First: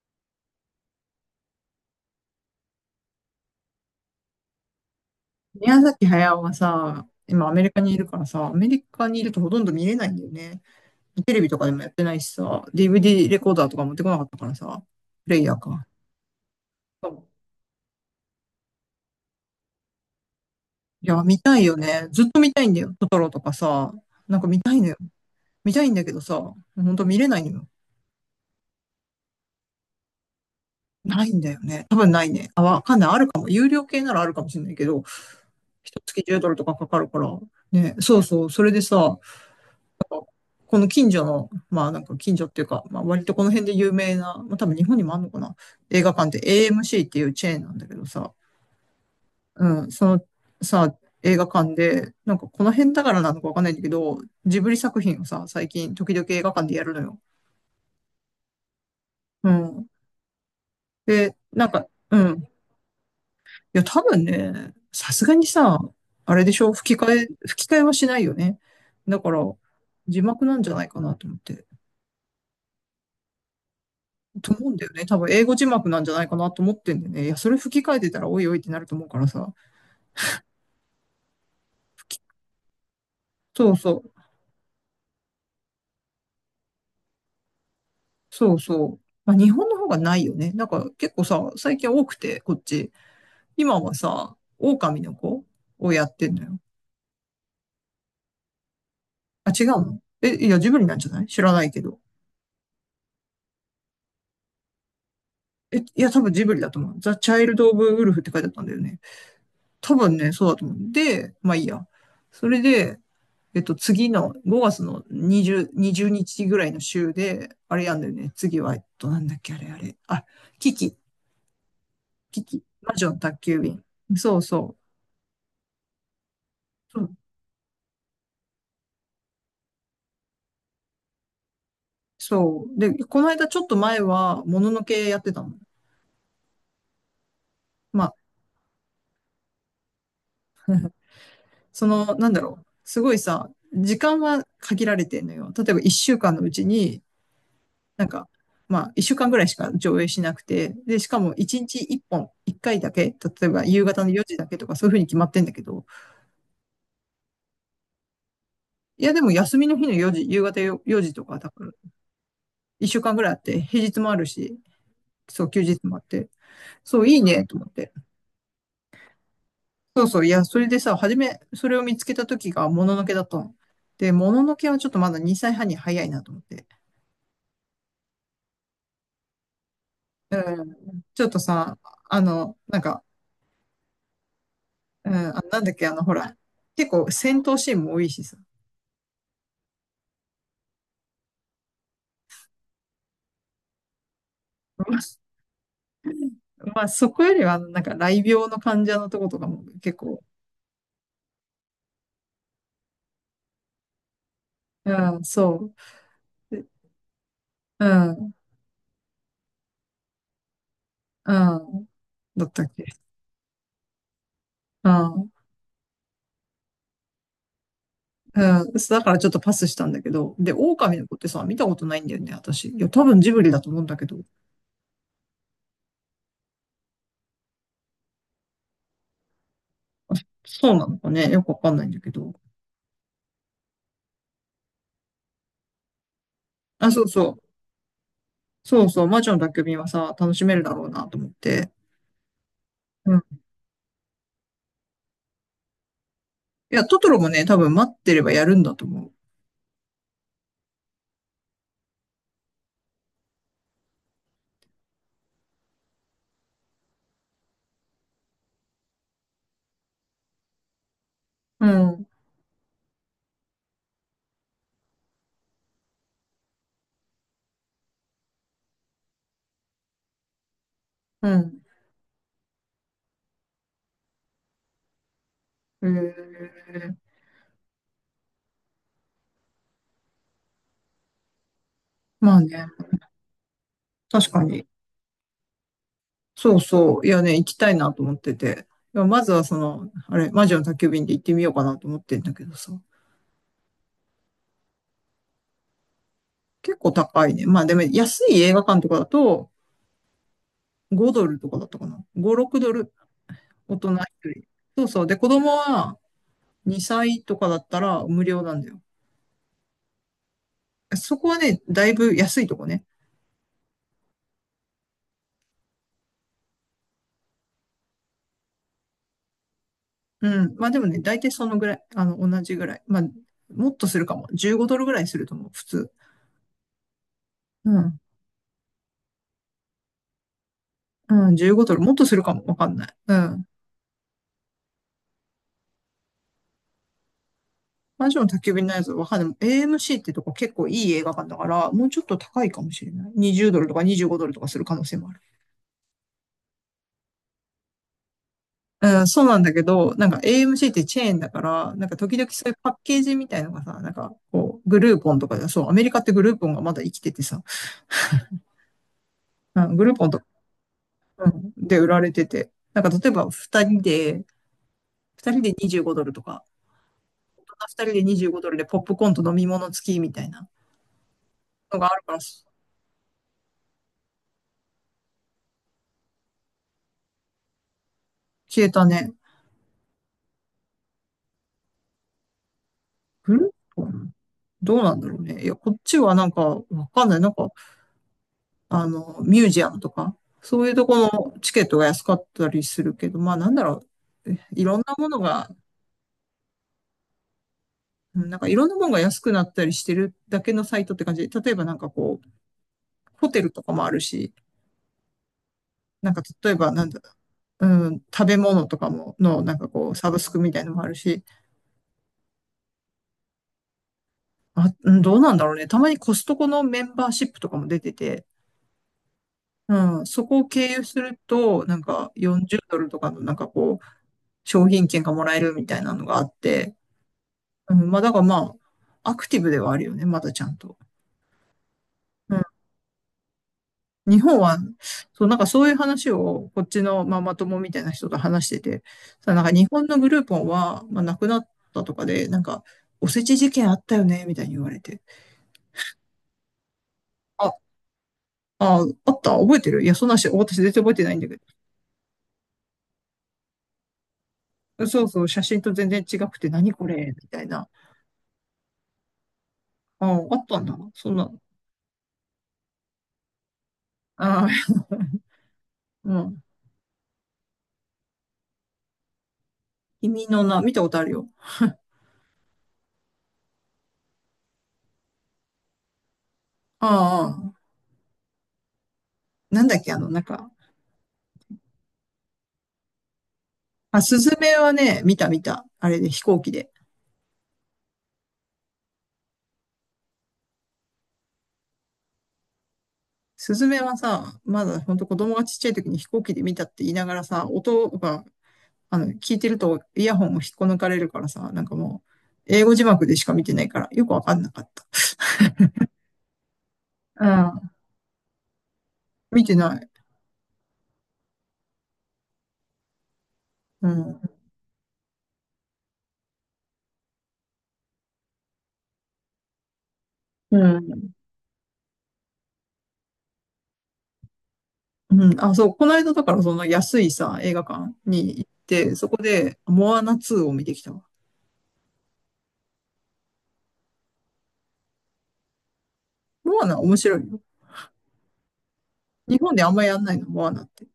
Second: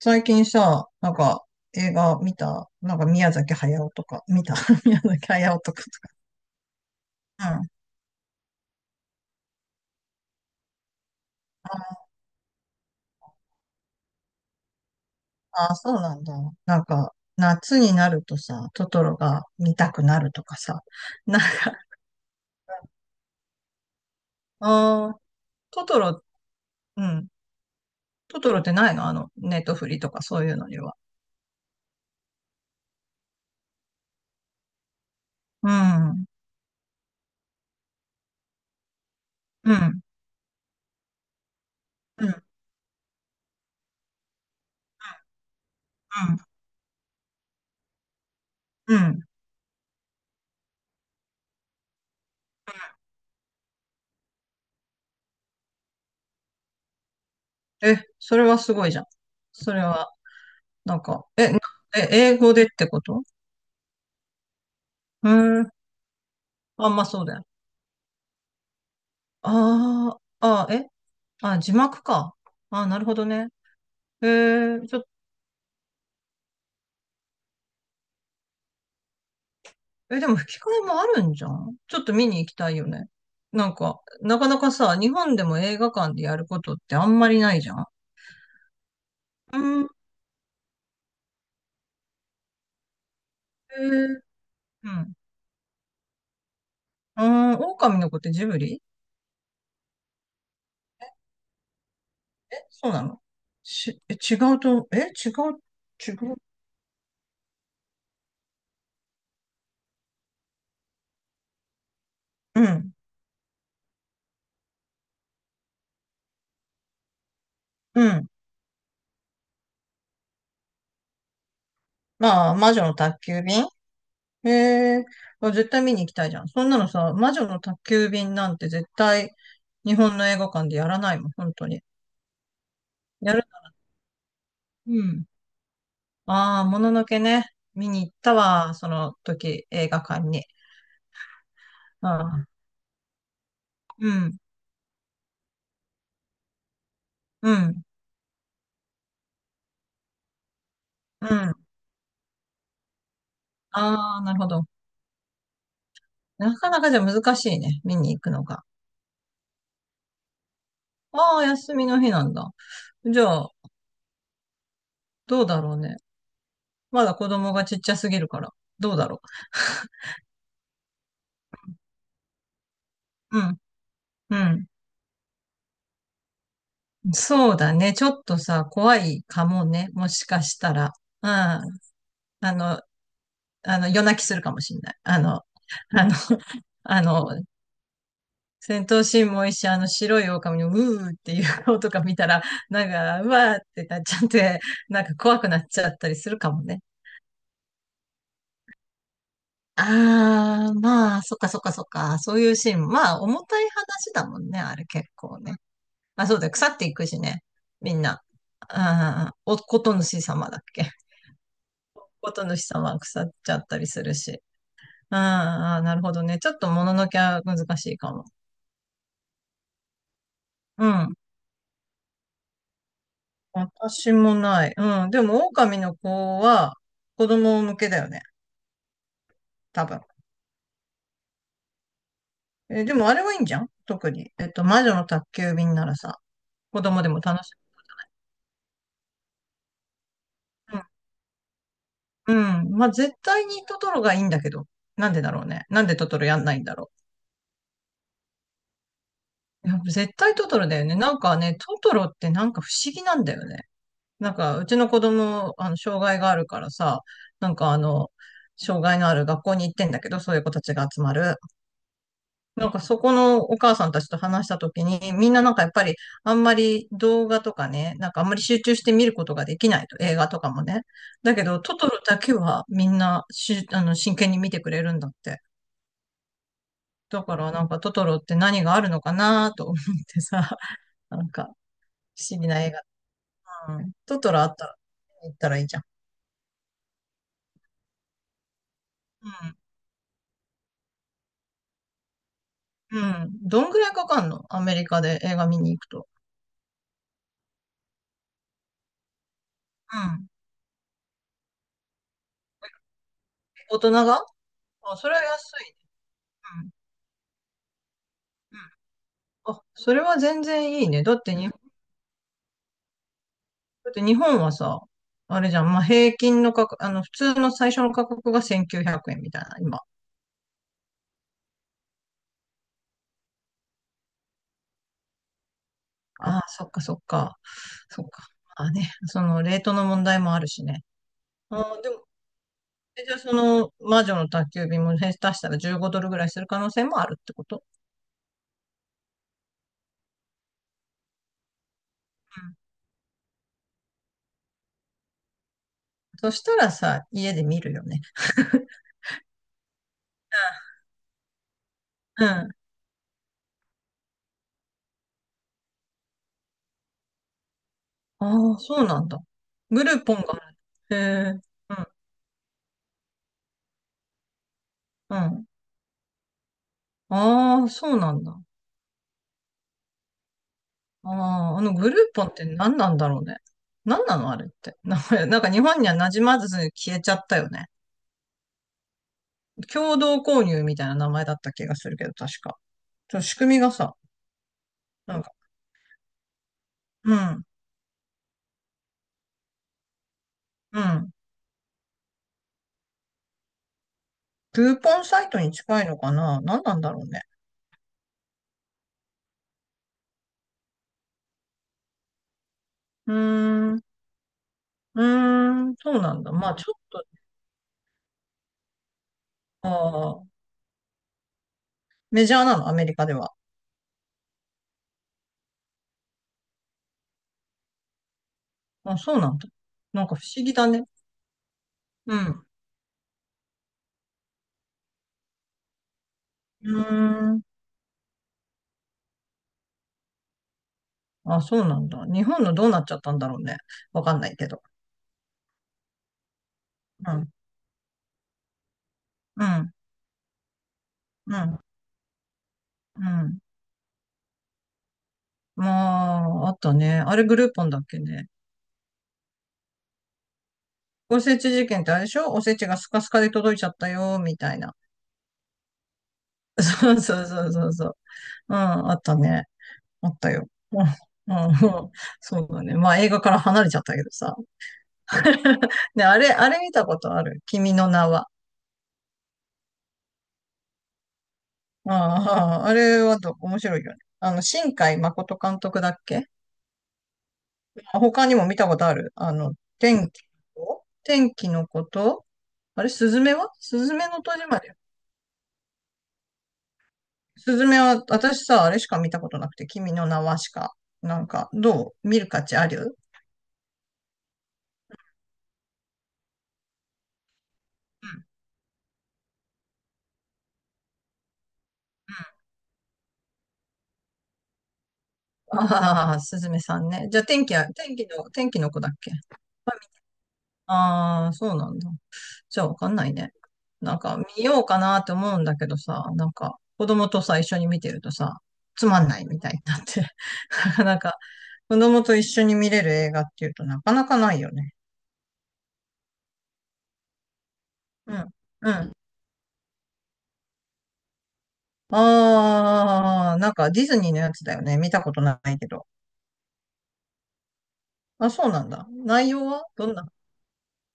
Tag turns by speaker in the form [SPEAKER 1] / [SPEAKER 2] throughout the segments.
[SPEAKER 1] 最近さ、なんか映画見た。なんか宮崎駿とか、見た。 宮崎駿と
[SPEAKER 2] 宮
[SPEAKER 1] かと
[SPEAKER 2] 崎
[SPEAKER 1] か。
[SPEAKER 2] 駿はさ、
[SPEAKER 1] う
[SPEAKER 2] 今アメ
[SPEAKER 1] ん。
[SPEAKER 2] リカにいるからさ、アメリカにいるとほとんど見れないんだよね。テレビとかでもやってないしさ、DVD レコーダーとか持ってこなかったからさ、プレイヤー
[SPEAKER 1] ああ、
[SPEAKER 2] か。
[SPEAKER 1] そうなんだ。なん
[SPEAKER 2] そ
[SPEAKER 1] か、
[SPEAKER 2] う
[SPEAKER 1] 夏になるとさ、トトロが見たくなるとかさ。
[SPEAKER 2] いや、見
[SPEAKER 1] なんか、
[SPEAKER 2] たいよね。ずっと見たいんだよ。トトロとかさ、なんか見たいのよ。
[SPEAKER 1] ああ、
[SPEAKER 2] 見た
[SPEAKER 1] ト
[SPEAKER 2] いん
[SPEAKER 1] ト
[SPEAKER 2] だけど
[SPEAKER 1] ロ、
[SPEAKER 2] さ、ほん
[SPEAKER 1] う
[SPEAKER 2] と見れ
[SPEAKER 1] ん。
[SPEAKER 2] ないのよ。
[SPEAKER 1] トトロってないの、あの、ネットフリとかそういうのには。
[SPEAKER 2] ないんだよね。多分ないね。あ、わかんない。あるかも。有料系ならあるかもしれないけど、
[SPEAKER 1] う
[SPEAKER 2] 一
[SPEAKER 1] ん。う
[SPEAKER 2] 月
[SPEAKER 1] ん。
[SPEAKER 2] 10ドルとかかかるから。ね、そうそう。それでさ、
[SPEAKER 1] うん。
[SPEAKER 2] この近所の、まあなんか
[SPEAKER 1] う
[SPEAKER 2] 近所
[SPEAKER 1] ん。
[SPEAKER 2] っていうか、まあ割とこの辺で有名な、まあ多分日本にもあるのかな、映画館って AMC っていうチェーンなんだけどさ、
[SPEAKER 1] うん。うん。
[SPEAKER 2] うん、そのさ、映画館で、なんかこの辺だからなのかわかんないんだけど、ジブリ作品をさ、最近時々映画館でやるのよ。
[SPEAKER 1] え、それはすごいじゃん。
[SPEAKER 2] う
[SPEAKER 1] それ
[SPEAKER 2] ん。
[SPEAKER 1] は、なんか、
[SPEAKER 2] で、
[SPEAKER 1] え、な
[SPEAKER 2] なんか、
[SPEAKER 1] え、
[SPEAKER 2] う
[SPEAKER 1] 英
[SPEAKER 2] ん。い
[SPEAKER 1] 語でってこと？
[SPEAKER 2] や多分ね、さす
[SPEAKER 1] う
[SPEAKER 2] がに
[SPEAKER 1] ん。
[SPEAKER 2] さ、あれでしょ、
[SPEAKER 1] あ、
[SPEAKER 2] 吹き
[SPEAKER 1] まあ
[SPEAKER 2] 替
[SPEAKER 1] そう
[SPEAKER 2] え、
[SPEAKER 1] だよ。
[SPEAKER 2] 吹き替えはしないよね。だから、
[SPEAKER 1] あ
[SPEAKER 2] 字幕
[SPEAKER 1] あ、
[SPEAKER 2] なん
[SPEAKER 1] あ
[SPEAKER 2] じ
[SPEAKER 1] あ、
[SPEAKER 2] ゃない
[SPEAKER 1] え、
[SPEAKER 2] かなと思っ
[SPEAKER 1] あ、
[SPEAKER 2] て。
[SPEAKER 1] 字幕か。ああ、なるほどね。え
[SPEAKER 2] と思うんだ
[SPEAKER 1] ー、
[SPEAKER 2] よ
[SPEAKER 1] ちょ、
[SPEAKER 2] ね。多分英語字幕なんじゃないかなと思ってんだよね。いや、それ吹き替えてたらおいおいってなると思うからさ。
[SPEAKER 1] え、でも吹き替えもあるんじゃん。ちょっと見に行きたいよね。な
[SPEAKER 2] そ
[SPEAKER 1] ん
[SPEAKER 2] う
[SPEAKER 1] か、
[SPEAKER 2] そう。
[SPEAKER 1] なかなかさ、日本でも映画館でやることってあんまりないじゃん。
[SPEAKER 2] そうそう。まあ、日
[SPEAKER 1] う
[SPEAKER 2] 本の
[SPEAKER 1] ん、
[SPEAKER 2] 方
[SPEAKER 1] え
[SPEAKER 2] がないよね。なんか結構さ、最近多くて、こっち。今は
[SPEAKER 1] ー、
[SPEAKER 2] さ、
[SPEAKER 1] う
[SPEAKER 2] 狼の
[SPEAKER 1] ん。
[SPEAKER 2] 子をやってんのよ。
[SPEAKER 1] ああ、狼の子ってジブリ？
[SPEAKER 2] あ、違うの、え、いや、ジブリなんじゃない、知らないけど。
[SPEAKER 1] え、そうなの？し、え、違うと、え、違う、
[SPEAKER 2] え、いや、
[SPEAKER 1] 違
[SPEAKER 2] 多分
[SPEAKER 1] う。
[SPEAKER 2] ジブリだと思う。ザ・チャイルド・オブ・ウルフって書いてあったんだよね。多分ね、そうだと思う。で、まあいいや。そ
[SPEAKER 1] う
[SPEAKER 2] れ
[SPEAKER 1] ん、
[SPEAKER 2] で、次の5月の20日ぐらいの週で、あれやん
[SPEAKER 1] う
[SPEAKER 2] だよ
[SPEAKER 1] ん。
[SPEAKER 2] ね。次は、なんだっけ、あれあれ。あ、キキ、キ
[SPEAKER 1] まあ、
[SPEAKER 2] キ、
[SPEAKER 1] 魔女
[SPEAKER 2] 魔
[SPEAKER 1] の
[SPEAKER 2] 女の
[SPEAKER 1] 宅
[SPEAKER 2] 宅
[SPEAKER 1] 急
[SPEAKER 2] 急
[SPEAKER 1] 便。
[SPEAKER 2] 便。そうそう。
[SPEAKER 1] えー、あ、絶対見に行きたいじゃん。そんなの
[SPEAKER 2] そう
[SPEAKER 1] さ、
[SPEAKER 2] ん
[SPEAKER 1] 魔女の宅急便なんて絶対、日本の映画館でやらないもん、本当に。
[SPEAKER 2] そう。で、この
[SPEAKER 1] やる。
[SPEAKER 2] 間ちょっと前は、ものの
[SPEAKER 1] う
[SPEAKER 2] けやっ
[SPEAKER 1] ん。
[SPEAKER 2] てたの。
[SPEAKER 1] ああ、もののけね。見
[SPEAKER 2] ま
[SPEAKER 1] に行っ
[SPEAKER 2] あ、
[SPEAKER 1] たわ、その時、映画館に。
[SPEAKER 2] そ
[SPEAKER 1] う
[SPEAKER 2] の、なんだ
[SPEAKER 1] ん。
[SPEAKER 2] ろう。すごいさ、時
[SPEAKER 1] う
[SPEAKER 2] 間
[SPEAKER 1] ん。
[SPEAKER 2] は限られてんのよ。例えば1週間のうちに、
[SPEAKER 1] うん。
[SPEAKER 2] なんか、まあ、1週間ぐらいしか上映しなくて、で、しか
[SPEAKER 1] う
[SPEAKER 2] も
[SPEAKER 1] ん。
[SPEAKER 2] 1日1本、1回だけ、例えば夕方の
[SPEAKER 1] あ
[SPEAKER 2] 4
[SPEAKER 1] あ、な
[SPEAKER 2] 時
[SPEAKER 1] る
[SPEAKER 2] だ
[SPEAKER 1] ほ
[SPEAKER 2] けと
[SPEAKER 1] ど。
[SPEAKER 2] か、そういうふうに決まってんだけど、
[SPEAKER 1] なかなかじゃ難しいね、見に行くのが。
[SPEAKER 2] いや、でも休みの日の4時、夕方よ4時とか、
[SPEAKER 1] ああ、
[SPEAKER 2] 多分、
[SPEAKER 1] 休みの日なんだ。
[SPEAKER 2] 1週間
[SPEAKER 1] じ
[SPEAKER 2] ぐらい
[SPEAKER 1] ゃ
[SPEAKER 2] あっ
[SPEAKER 1] あ、
[SPEAKER 2] て、平日もあるし、
[SPEAKER 1] ど
[SPEAKER 2] そ
[SPEAKER 1] う
[SPEAKER 2] う、
[SPEAKER 1] だ
[SPEAKER 2] 休
[SPEAKER 1] ろう
[SPEAKER 2] 日も
[SPEAKER 1] ね。
[SPEAKER 2] あって、そ
[SPEAKER 1] ま
[SPEAKER 2] う、
[SPEAKER 1] だ
[SPEAKER 2] いい
[SPEAKER 1] 子
[SPEAKER 2] ね、
[SPEAKER 1] 供
[SPEAKER 2] と
[SPEAKER 1] が
[SPEAKER 2] 思っ
[SPEAKER 1] ちっち
[SPEAKER 2] て。
[SPEAKER 1] ゃすぎるから、どうだろ
[SPEAKER 2] そうそう、いや、それでさ、初め、それを見つけた時が、もののけだった
[SPEAKER 1] う。う
[SPEAKER 2] の。
[SPEAKER 1] ん。
[SPEAKER 2] で、ものの
[SPEAKER 1] う
[SPEAKER 2] けはちょっとまだ2歳半に早いなと思って。
[SPEAKER 1] ん。そうだね。ちょっとさ、怖いかもね。もし
[SPEAKER 2] う
[SPEAKER 1] かしたら。
[SPEAKER 2] ん、ちょ
[SPEAKER 1] う
[SPEAKER 2] っ
[SPEAKER 1] ん。
[SPEAKER 2] と
[SPEAKER 1] あ
[SPEAKER 2] さ、な
[SPEAKER 1] の、
[SPEAKER 2] んか、
[SPEAKER 1] あの、夜泣きするかもしれない。
[SPEAKER 2] うん、あ、なんだっけ、
[SPEAKER 1] あの、
[SPEAKER 2] ほら、結
[SPEAKER 1] あ
[SPEAKER 2] 構戦
[SPEAKER 1] の、
[SPEAKER 2] 闘シーンも多いしさ。
[SPEAKER 1] 戦闘シーンもいいし、あの白い狼のうーっていう顔とか見たら、なんか、うわーってなっちゃって、
[SPEAKER 2] まあ、
[SPEAKER 1] なんか怖くなっちゃったりするかもね。
[SPEAKER 2] まあそこよりは、なんか、雷病の患者のとことかも結構、
[SPEAKER 1] ああ、まあ、そっかそっかそっか。そういうシーン。まあ、重たい話だもんね、あれ結
[SPEAKER 2] うん、
[SPEAKER 1] 構ね。
[SPEAKER 2] そ
[SPEAKER 1] あ、そうだよ、
[SPEAKER 2] う。
[SPEAKER 1] 腐っていくしね。
[SPEAKER 2] う
[SPEAKER 1] みんな。
[SPEAKER 2] ん、
[SPEAKER 1] ああ、お、こと主様だっけ。
[SPEAKER 2] うん、
[SPEAKER 1] こと
[SPEAKER 2] だった
[SPEAKER 1] 主
[SPEAKER 2] っけ。
[SPEAKER 1] 様は腐っちゃったりするし。
[SPEAKER 2] う
[SPEAKER 1] あ
[SPEAKER 2] ん。
[SPEAKER 1] ーあー、なるほどね。ちょっともののけは難しいかも。
[SPEAKER 2] うん。そうだからちょっとパスしたんだけど。で、
[SPEAKER 1] う
[SPEAKER 2] 狼の
[SPEAKER 1] ん。
[SPEAKER 2] 子ってさ、見たことないんだよね、私。いや、多分ジブリだと思うんだけ
[SPEAKER 1] 私
[SPEAKER 2] ど。
[SPEAKER 1] もない。うん。でも、狼の子は子供向けだよね。多分。
[SPEAKER 2] あ、そうなのかね。よくわかんないんだけど。
[SPEAKER 1] え、でもあれはいいんじゃん、特に。えっと、魔女の宅急便ならさ、子
[SPEAKER 2] あ、
[SPEAKER 1] 供
[SPEAKER 2] そう
[SPEAKER 1] でも
[SPEAKER 2] そ
[SPEAKER 1] 楽し
[SPEAKER 2] う。
[SPEAKER 1] い。
[SPEAKER 2] そうそう。魔女の宅急便はさ、楽しめるだろうなと思って。
[SPEAKER 1] うん。うん。まあ、絶
[SPEAKER 2] うん。い
[SPEAKER 1] 対にトトロがいいんだけど。なんでだろうね。なんでトトロやんないんだ
[SPEAKER 2] や、
[SPEAKER 1] ろ
[SPEAKER 2] トトロもね、多分待ってればやるんだと思う。
[SPEAKER 1] う。やっぱ絶対トトロだよね。なんかね、トトロってなんか不思議なんだよね。なんか、うちの子供、あの、障害があるからさ、なんか、あの、障害のある学校に行ってんだけど、そういう子たちが集まる。
[SPEAKER 2] うん。
[SPEAKER 1] なんかそこのお母さんたちと話したときに、みんななんかやっぱりあんまり動画とかね、なんかあんまり集中して見ることができないと、映画とかもね。
[SPEAKER 2] う
[SPEAKER 1] だけ
[SPEAKER 2] ん。
[SPEAKER 1] ど、トトロだけはみんなあの、真剣に見てくれるんだって。
[SPEAKER 2] えー、
[SPEAKER 1] だからなんかトトロって何があるのかなと思ってさ、なんか不
[SPEAKER 2] まあ
[SPEAKER 1] 思議な
[SPEAKER 2] ね。
[SPEAKER 1] 映画。うん。ト
[SPEAKER 2] 確
[SPEAKER 1] トロ
[SPEAKER 2] か
[SPEAKER 1] あった
[SPEAKER 2] に。
[SPEAKER 1] ら、行ったらいいじゃん。
[SPEAKER 2] そうそう。いやね、行きたいなと思ってて。いやまずはその、あれ、魔女の宅急便で行ってみようかなと思ってんだけどさ。
[SPEAKER 1] うん。うん。どんぐらいかかんの、アメリカで映画見に行くと。
[SPEAKER 2] 結構高いね。まあでも安い映画館とかだと、
[SPEAKER 1] うん。
[SPEAKER 2] 5ドルとかだったかな。5、6ドル。大
[SPEAKER 1] 大人
[SPEAKER 2] 人
[SPEAKER 1] が。
[SPEAKER 2] 一、そう
[SPEAKER 1] あ、
[SPEAKER 2] そう。
[SPEAKER 1] そ
[SPEAKER 2] で、
[SPEAKER 1] れは
[SPEAKER 2] 子供
[SPEAKER 1] 安いね。
[SPEAKER 2] は2歳とかだったら無料な
[SPEAKER 1] う
[SPEAKER 2] んだよ。
[SPEAKER 1] ん。あ、それは全然いいね。
[SPEAKER 2] そこは
[SPEAKER 1] だ
[SPEAKER 2] ね、だいぶ安いとこね。
[SPEAKER 1] って日本はさ、あれじゃん、まあ、平均の価格、あの、普通の最初の価格が1900円みたいな、今。
[SPEAKER 2] うん。まあでもね、大体そのぐらい。同じぐらい。まあ、もっとするかも。15ドルぐらいすると思う、普通。
[SPEAKER 1] ああ、そっかそっか。
[SPEAKER 2] うん。
[SPEAKER 1] そっか。まあね、その、レートの問題もあるしね。
[SPEAKER 2] うん、
[SPEAKER 1] あ
[SPEAKER 2] 15ドル。
[SPEAKER 1] あ、で
[SPEAKER 2] もっ
[SPEAKER 1] も、
[SPEAKER 2] とするかも。わかんない。
[SPEAKER 1] え、じ
[SPEAKER 2] う
[SPEAKER 1] ゃあそ
[SPEAKER 2] ん。
[SPEAKER 1] の、魔女の宅急便も下手したら15ドルぐらいする可能性もあるってこと？
[SPEAKER 2] 魔女の宅急便のやつわかんない。AMC ってとこ結構いい映画館だから、もうちょっと
[SPEAKER 1] う
[SPEAKER 2] 高い
[SPEAKER 1] ん。
[SPEAKER 2] かもしれない。20ドルとか25ドルとかする可能性もある。
[SPEAKER 1] そしたらさ、家で見るよね。
[SPEAKER 2] うん、そうなんだけど、なんか AMC ってチェーンだから、なんか時
[SPEAKER 1] うん。
[SPEAKER 2] 々そ
[SPEAKER 1] あ
[SPEAKER 2] ういうパッケージみたいのがさ、なんかこう、グルーポンとかで、そう、アメリカってグルーポンがまだ生きててさ、
[SPEAKER 1] あ、そうなんだ。
[SPEAKER 2] うん、グ
[SPEAKER 1] グ
[SPEAKER 2] ルー
[SPEAKER 1] ルー
[SPEAKER 2] ポン
[SPEAKER 1] ポン
[SPEAKER 2] とか、
[SPEAKER 1] がある。
[SPEAKER 2] う
[SPEAKER 1] へえ。
[SPEAKER 2] ん、
[SPEAKER 1] う
[SPEAKER 2] で
[SPEAKER 1] ん。
[SPEAKER 2] 売られてて、なんか例えば二人で、
[SPEAKER 1] う
[SPEAKER 2] 二人
[SPEAKER 1] ん。
[SPEAKER 2] で25ドルとか、大人
[SPEAKER 1] ああ、
[SPEAKER 2] 二
[SPEAKER 1] そ
[SPEAKER 2] 人
[SPEAKER 1] う
[SPEAKER 2] で
[SPEAKER 1] なんだ。
[SPEAKER 2] 25ドルでポップコーンと飲み物付きみたいな
[SPEAKER 1] ああ、あの
[SPEAKER 2] のが
[SPEAKER 1] グ
[SPEAKER 2] あ
[SPEAKER 1] ル
[SPEAKER 2] るか
[SPEAKER 1] ー
[SPEAKER 2] ら、
[SPEAKER 1] ポンって何なんだろうね。何なのあれって。名前、なんか日本には馴染まず消えちゃったよね。
[SPEAKER 2] 消えたね。
[SPEAKER 1] 共同購入みたいな名前だった気がするけど、確か。ちょっと
[SPEAKER 2] グ
[SPEAKER 1] 仕
[SPEAKER 2] ルー
[SPEAKER 1] 組みが
[SPEAKER 2] ポ
[SPEAKER 1] さ、
[SPEAKER 2] ンどうなんだろ
[SPEAKER 1] な
[SPEAKER 2] う
[SPEAKER 1] んか、
[SPEAKER 2] ね。いや、こっちはなんか、わかん
[SPEAKER 1] う
[SPEAKER 2] ない。なん
[SPEAKER 1] ん、
[SPEAKER 2] か、ミュージアムとか、そういう
[SPEAKER 1] う
[SPEAKER 2] とこ
[SPEAKER 1] ん。
[SPEAKER 2] のチケットが安かったりするけど、まあなんだろう、えい
[SPEAKER 1] クー
[SPEAKER 2] ろんな
[SPEAKER 1] ポン
[SPEAKER 2] もの
[SPEAKER 1] サイト
[SPEAKER 2] が、
[SPEAKER 1] に近いのかな、何なんだろうね。
[SPEAKER 2] うんなんかいろんなものが安くなったりしてるだけのサイトって感じで、例えばなんかこう、
[SPEAKER 1] うー
[SPEAKER 2] ホテルとか
[SPEAKER 1] ん、
[SPEAKER 2] も
[SPEAKER 1] う
[SPEAKER 2] あるし、
[SPEAKER 1] ーん、そう
[SPEAKER 2] な
[SPEAKER 1] な
[SPEAKER 2] んか
[SPEAKER 1] んだ。ま
[SPEAKER 2] 例え
[SPEAKER 1] あち
[SPEAKER 2] ば
[SPEAKER 1] ょっ
[SPEAKER 2] なんだ、
[SPEAKER 1] と、
[SPEAKER 2] うん、食べ物とかも、の、なんか
[SPEAKER 1] あ
[SPEAKER 2] こう、サブ
[SPEAKER 1] あ、
[SPEAKER 2] スクみたいのもあるし、
[SPEAKER 1] メジャーなの、アメリカでは。
[SPEAKER 2] あ、うん、どうなんだろうね。たまにコストコのメンバーシップとかも出てて、
[SPEAKER 1] あ、そうなんだ。
[SPEAKER 2] う
[SPEAKER 1] な
[SPEAKER 2] ん、
[SPEAKER 1] んか不
[SPEAKER 2] そこ
[SPEAKER 1] 思
[SPEAKER 2] を
[SPEAKER 1] 議
[SPEAKER 2] 経
[SPEAKER 1] だ
[SPEAKER 2] 由
[SPEAKER 1] ね。
[SPEAKER 2] すると、なんか
[SPEAKER 1] うん。
[SPEAKER 2] 40ドルとかのなんかこう、商品券がもらえるみたいなのがあっ
[SPEAKER 1] う
[SPEAKER 2] て、
[SPEAKER 1] ーん。
[SPEAKER 2] うん、まあ、だからまあ、アクティブではあるよね、まだちゃんと。
[SPEAKER 1] あ、そうなんだ。日
[SPEAKER 2] うん。
[SPEAKER 1] 本のどうなっちゃったんだろうね。わか
[SPEAKER 2] 日
[SPEAKER 1] んない
[SPEAKER 2] 本
[SPEAKER 1] け
[SPEAKER 2] は、
[SPEAKER 1] ど。
[SPEAKER 2] そう、なんかそういう話を、こっちの
[SPEAKER 1] う
[SPEAKER 2] マ
[SPEAKER 1] ん。
[SPEAKER 2] マ友みたいな人と話してて、さ、なん
[SPEAKER 1] う
[SPEAKER 2] か日
[SPEAKER 1] ん、
[SPEAKER 2] 本のグループは、まあ、亡く
[SPEAKER 1] う
[SPEAKER 2] なっ
[SPEAKER 1] ん、
[SPEAKER 2] たとかで、なんか、
[SPEAKER 1] う
[SPEAKER 2] おせち
[SPEAKER 1] ん。
[SPEAKER 2] 事件あったよね、みたいに言われて。
[SPEAKER 1] まあ、あったね。あれグル
[SPEAKER 2] あ、
[SPEAKER 1] ーポンだっけね。
[SPEAKER 2] あった、覚えてる、いや、そんなし、私全然覚えてないん
[SPEAKER 1] お
[SPEAKER 2] だ
[SPEAKER 1] せ
[SPEAKER 2] け
[SPEAKER 1] ち事件ってあれでしょ、おせちがスカスカで届いちゃったよ、みたいな。
[SPEAKER 2] ど。そうそう、写真と全然違くて、何こ
[SPEAKER 1] そう
[SPEAKER 2] れ
[SPEAKER 1] そう
[SPEAKER 2] みたい
[SPEAKER 1] そう
[SPEAKER 2] な。
[SPEAKER 1] そうそう。うん、あったね。
[SPEAKER 2] あ
[SPEAKER 1] あっ
[SPEAKER 2] あ、
[SPEAKER 1] た
[SPEAKER 2] あっ
[SPEAKER 1] よ。
[SPEAKER 2] たんだ。
[SPEAKER 1] うん、
[SPEAKER 2] そんな。
[SPEAKER 1] うん、そうだね。まあ映画から離れちゃったけどさ。
[SPEAKER 2] ああ、
[SPEAKER 1] ね、
[SPEAKER 2] う
[SPEAKER 1] あれ、
[SPEAKER 2] ん。
[SPEAKER 1] あれ見たことある？君の名は。
[SPEAKER 2] 君の名、見たことあるよ。
[SPEAKER 1] うん、あれはど、面白いよね。あの、新海誠監督だっけ？
[SPEAKER 2] ああ、
[SPEAKER 1] あ、他にも見たことある、あの、
[SPEAKER 2] なんだっけ、
[SPEAKER 1] 天
[SPEAKER 2] なん
[SPEAKER 1] 気
[SPEAKER 2] か、
[SPEAKER 1] 天気のこと、あれ、スズ
[SPEAKER 2] まあ、
[SPEAKER 1] メ
[SPEAKER 2] ス
[SPEAKER 1] の戸
[SPEAKER 2] ズ
[SPEAKER 1] 締
[SPEAKER 2] メ
[SPEAKER 1] まり。
[SPEAKER 2] はね、見た見た。あれで飛行機で。
[SPEAKER 1] スズメは、私さ、あれしか見たことなくて、君の名はしか。なんか、どう見る価値ある？
[SPEAKER 2] スズメはさ、まだほんと子供がちっちゃい時に飛行機で見たって言いながらさ、音
[SPEAKER 1] うん。う
[SPEAKER 2] が、
[SPEAKER 1] ん。
[SPEAKER 2] 聞いてるとイヤホンを引っこ抜かれるからさ、なんかもう、英語字幕でしか見てないから、よくわかんなかっ
[SPEAKER 1] ああー、すずめさんね。じゃ
[SPEAKER 2] た。
[SPEAKER 1] あ、
[SPEAKER 2] う
[SPEAKER 1] 天気は、
[SPEAKER 2] ん。
[SPEAKER 1] 天気の、天気の子だっけ？
[SPEAKER 2] 見てない。
[SPEAKER 1] ああー、そうなんだ。じゃあ、わかんないね。
[SPEAKER 2] う
[SPEAKER 1] なんか、
[SPEAKER 2] ん。
[SPEAKER 1] 見ようかなって思うんだけどさ、なんか、子供とさ、一緒に見てるとさ、つまんないみたいになって、
[SPEAKER 2] う
[SPEAKER 1] なかな
[SPEAKER 2] ん。
[SPEAKER 1] か子供と一緒に見れる映画っていうとなかなかないよね。
[SPEAKER 2] うん。あ、そう、この間だからその安いさ、映画館
[SPEAKER 1] うん。
[SPEAKER 2] に行っ
[SPEAKER 1] うん。
[SPEAKER 2] て、そこで、モアナ2を見てきたわ。
[SPEAKER 1] ああ、なんかディズニーのやつだよね。見たことないけど。
[SPEAKER 2] モアナ面白いよ。
[SPEAKER 1] あ、そうなんだ。内
[SPEAKER 2] 日
[SPEAKER 1] 容
[SPEAKER 2] 本で
[SPEAKER 1] は
[SPEAKER 2] あんま
[SPEAKER 1] どん
[SPEAKER 2] やん
[SPEAKER 1] な？
[SPEAKER 2] ないの、モアナって。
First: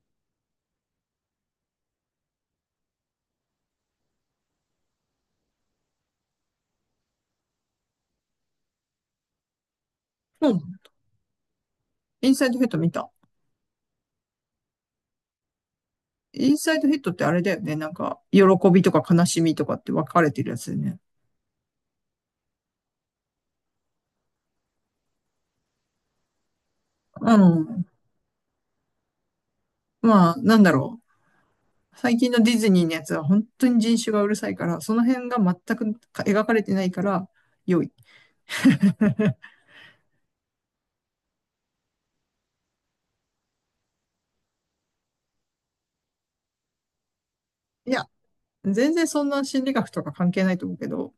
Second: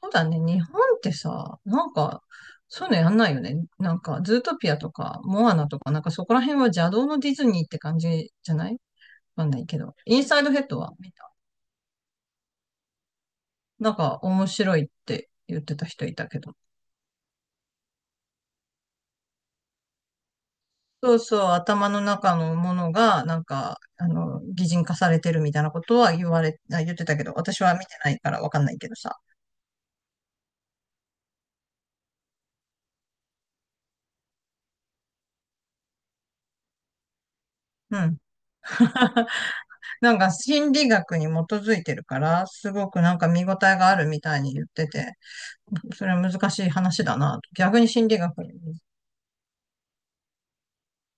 [SPEAKER 1] そうだね。日本ってさ、なんか、そういうのやんないよね。なんか、ズートピアとか、モアナとか、なんかそこら辺は邪道のディズニーって感じじゃない？わかんないけど。インサイ
[SPEAKER 2] う
[SPEAKER 1] ド
[SPEAKER 2] ん。
[SPEAKER 1] ヘッドは見た。
[SPEAKER 2] インサイドヘッド見た、
[SPEAKER 1] なんか面白いって言ってた人いたけ
[SPEAKER 2] イ
[SPEAKER 1] ど。
[SPEAKER 2] ンサイドヒットってあれだよね。なんか、喜びとか悲しみとかって分かれてるやつだよね。
[SPEAKER 1] そうそう、頭の中のものが、なんか、あの、擬人化されてるみたいなことは言われ、あ言ってたけど、
[SPEAKER 2] う
[SPEAKER 1] 私は
[SPEAKER 2] ん。
[SPEAKER 1] 見てないからわかんないけどさ。
[SPEAKER 2] まあ、なんだろう。最近のディズニーのやつは本当に人種がうるさいから、その辺が全く描かれてないから、良い。
[SPEAKER 1] うん。なんか心理学に基づいてるから、すごくなんか見応えがあるみたいに言ってて、それは難しい話だな、逆に
[SPEAKER 2] いや、
[SPEAKER 1] 心理学に。
[SPEAKER 2] 全然そんな心理学とか関係ないと思うけど、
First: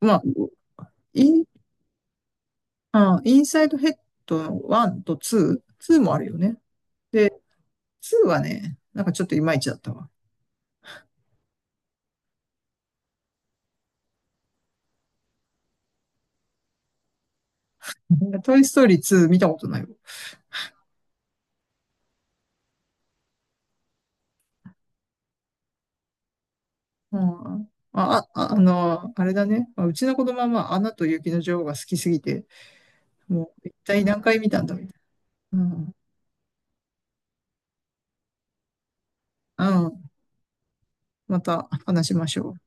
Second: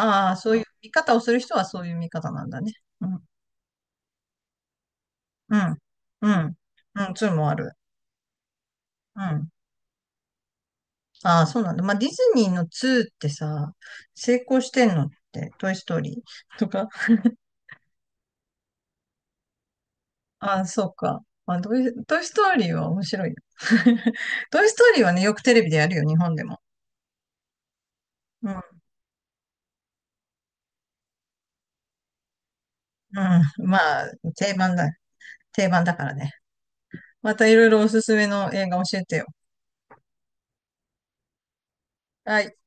[SPEAKER 2] まあ、
[SPEAKER 1] あ、そういう見方を
[SPEAKER 2] イ
[SPEAKER 1] する
[SPEAKER 2] ン、
[SPEAKER 1] 人はそういう見方なんだね。うん。
[SPEAKER 2] インサイドヘッドの1と
[SPEAKER 1] う
[SPEAKER 2] 2、
[SPEAKER 1] ん。
[SPEAKER 2] ツーもある
[SPEAKER 1] う
[SPEAKER 2] よね。
[SPEAKER 1] ん。うん。そ
[SPEAKER 2] で、
[SPEAKER 1] うもある。
[SPEAKER 2] 2はね、なんか
[SPEAKER 1] う
[SPEAKER 2] ちょっとい
[SPEAKER 1] ん。
[SPEAKER 2] まいちだったわ。
[SPEAKER 1] ああ、そうなんだ。まあ、ディズニーの2ってさ、成功してんのって、トイストーリーとか。
[SPEAKER 2] トイストーリー2見たことないわ。
[SPEAKER 1] ああ、そうか。まあ、トイストーリーは面白いよ。トイストーリーはね、よくテレビでやるよ、日本でも。
[SPEAKER 2] うん。まあ、
[SPEAKER 1] うん、うん。
[SPEAKER 2] あれだね。まあうちの子供は、まあ、アナと雪の女王が好きすぎて、もう一体
[SPEAKER 1] まあ、
[SPEAKER 2] 何回見
[SPEAKER 1] 定
[SPEAKER 2] たんだ
[SPEAKER 1] 番
[SPEAKER 2] みた
[SPEAKER 1] だ。
[SPEAKER 2] いな。う
[SPEAKER 1] 定番
[SPEAKER 2] ん。
[SPEAKER 1] だからね。またいろいろおすすめの映画教えてよ。
[SPEAKER 2] うん。また話しまし
[SPEAKER 1] は
[SPEAKER 2] ょ
[SPEAKER 1] い。
[SPEAKER 2] う。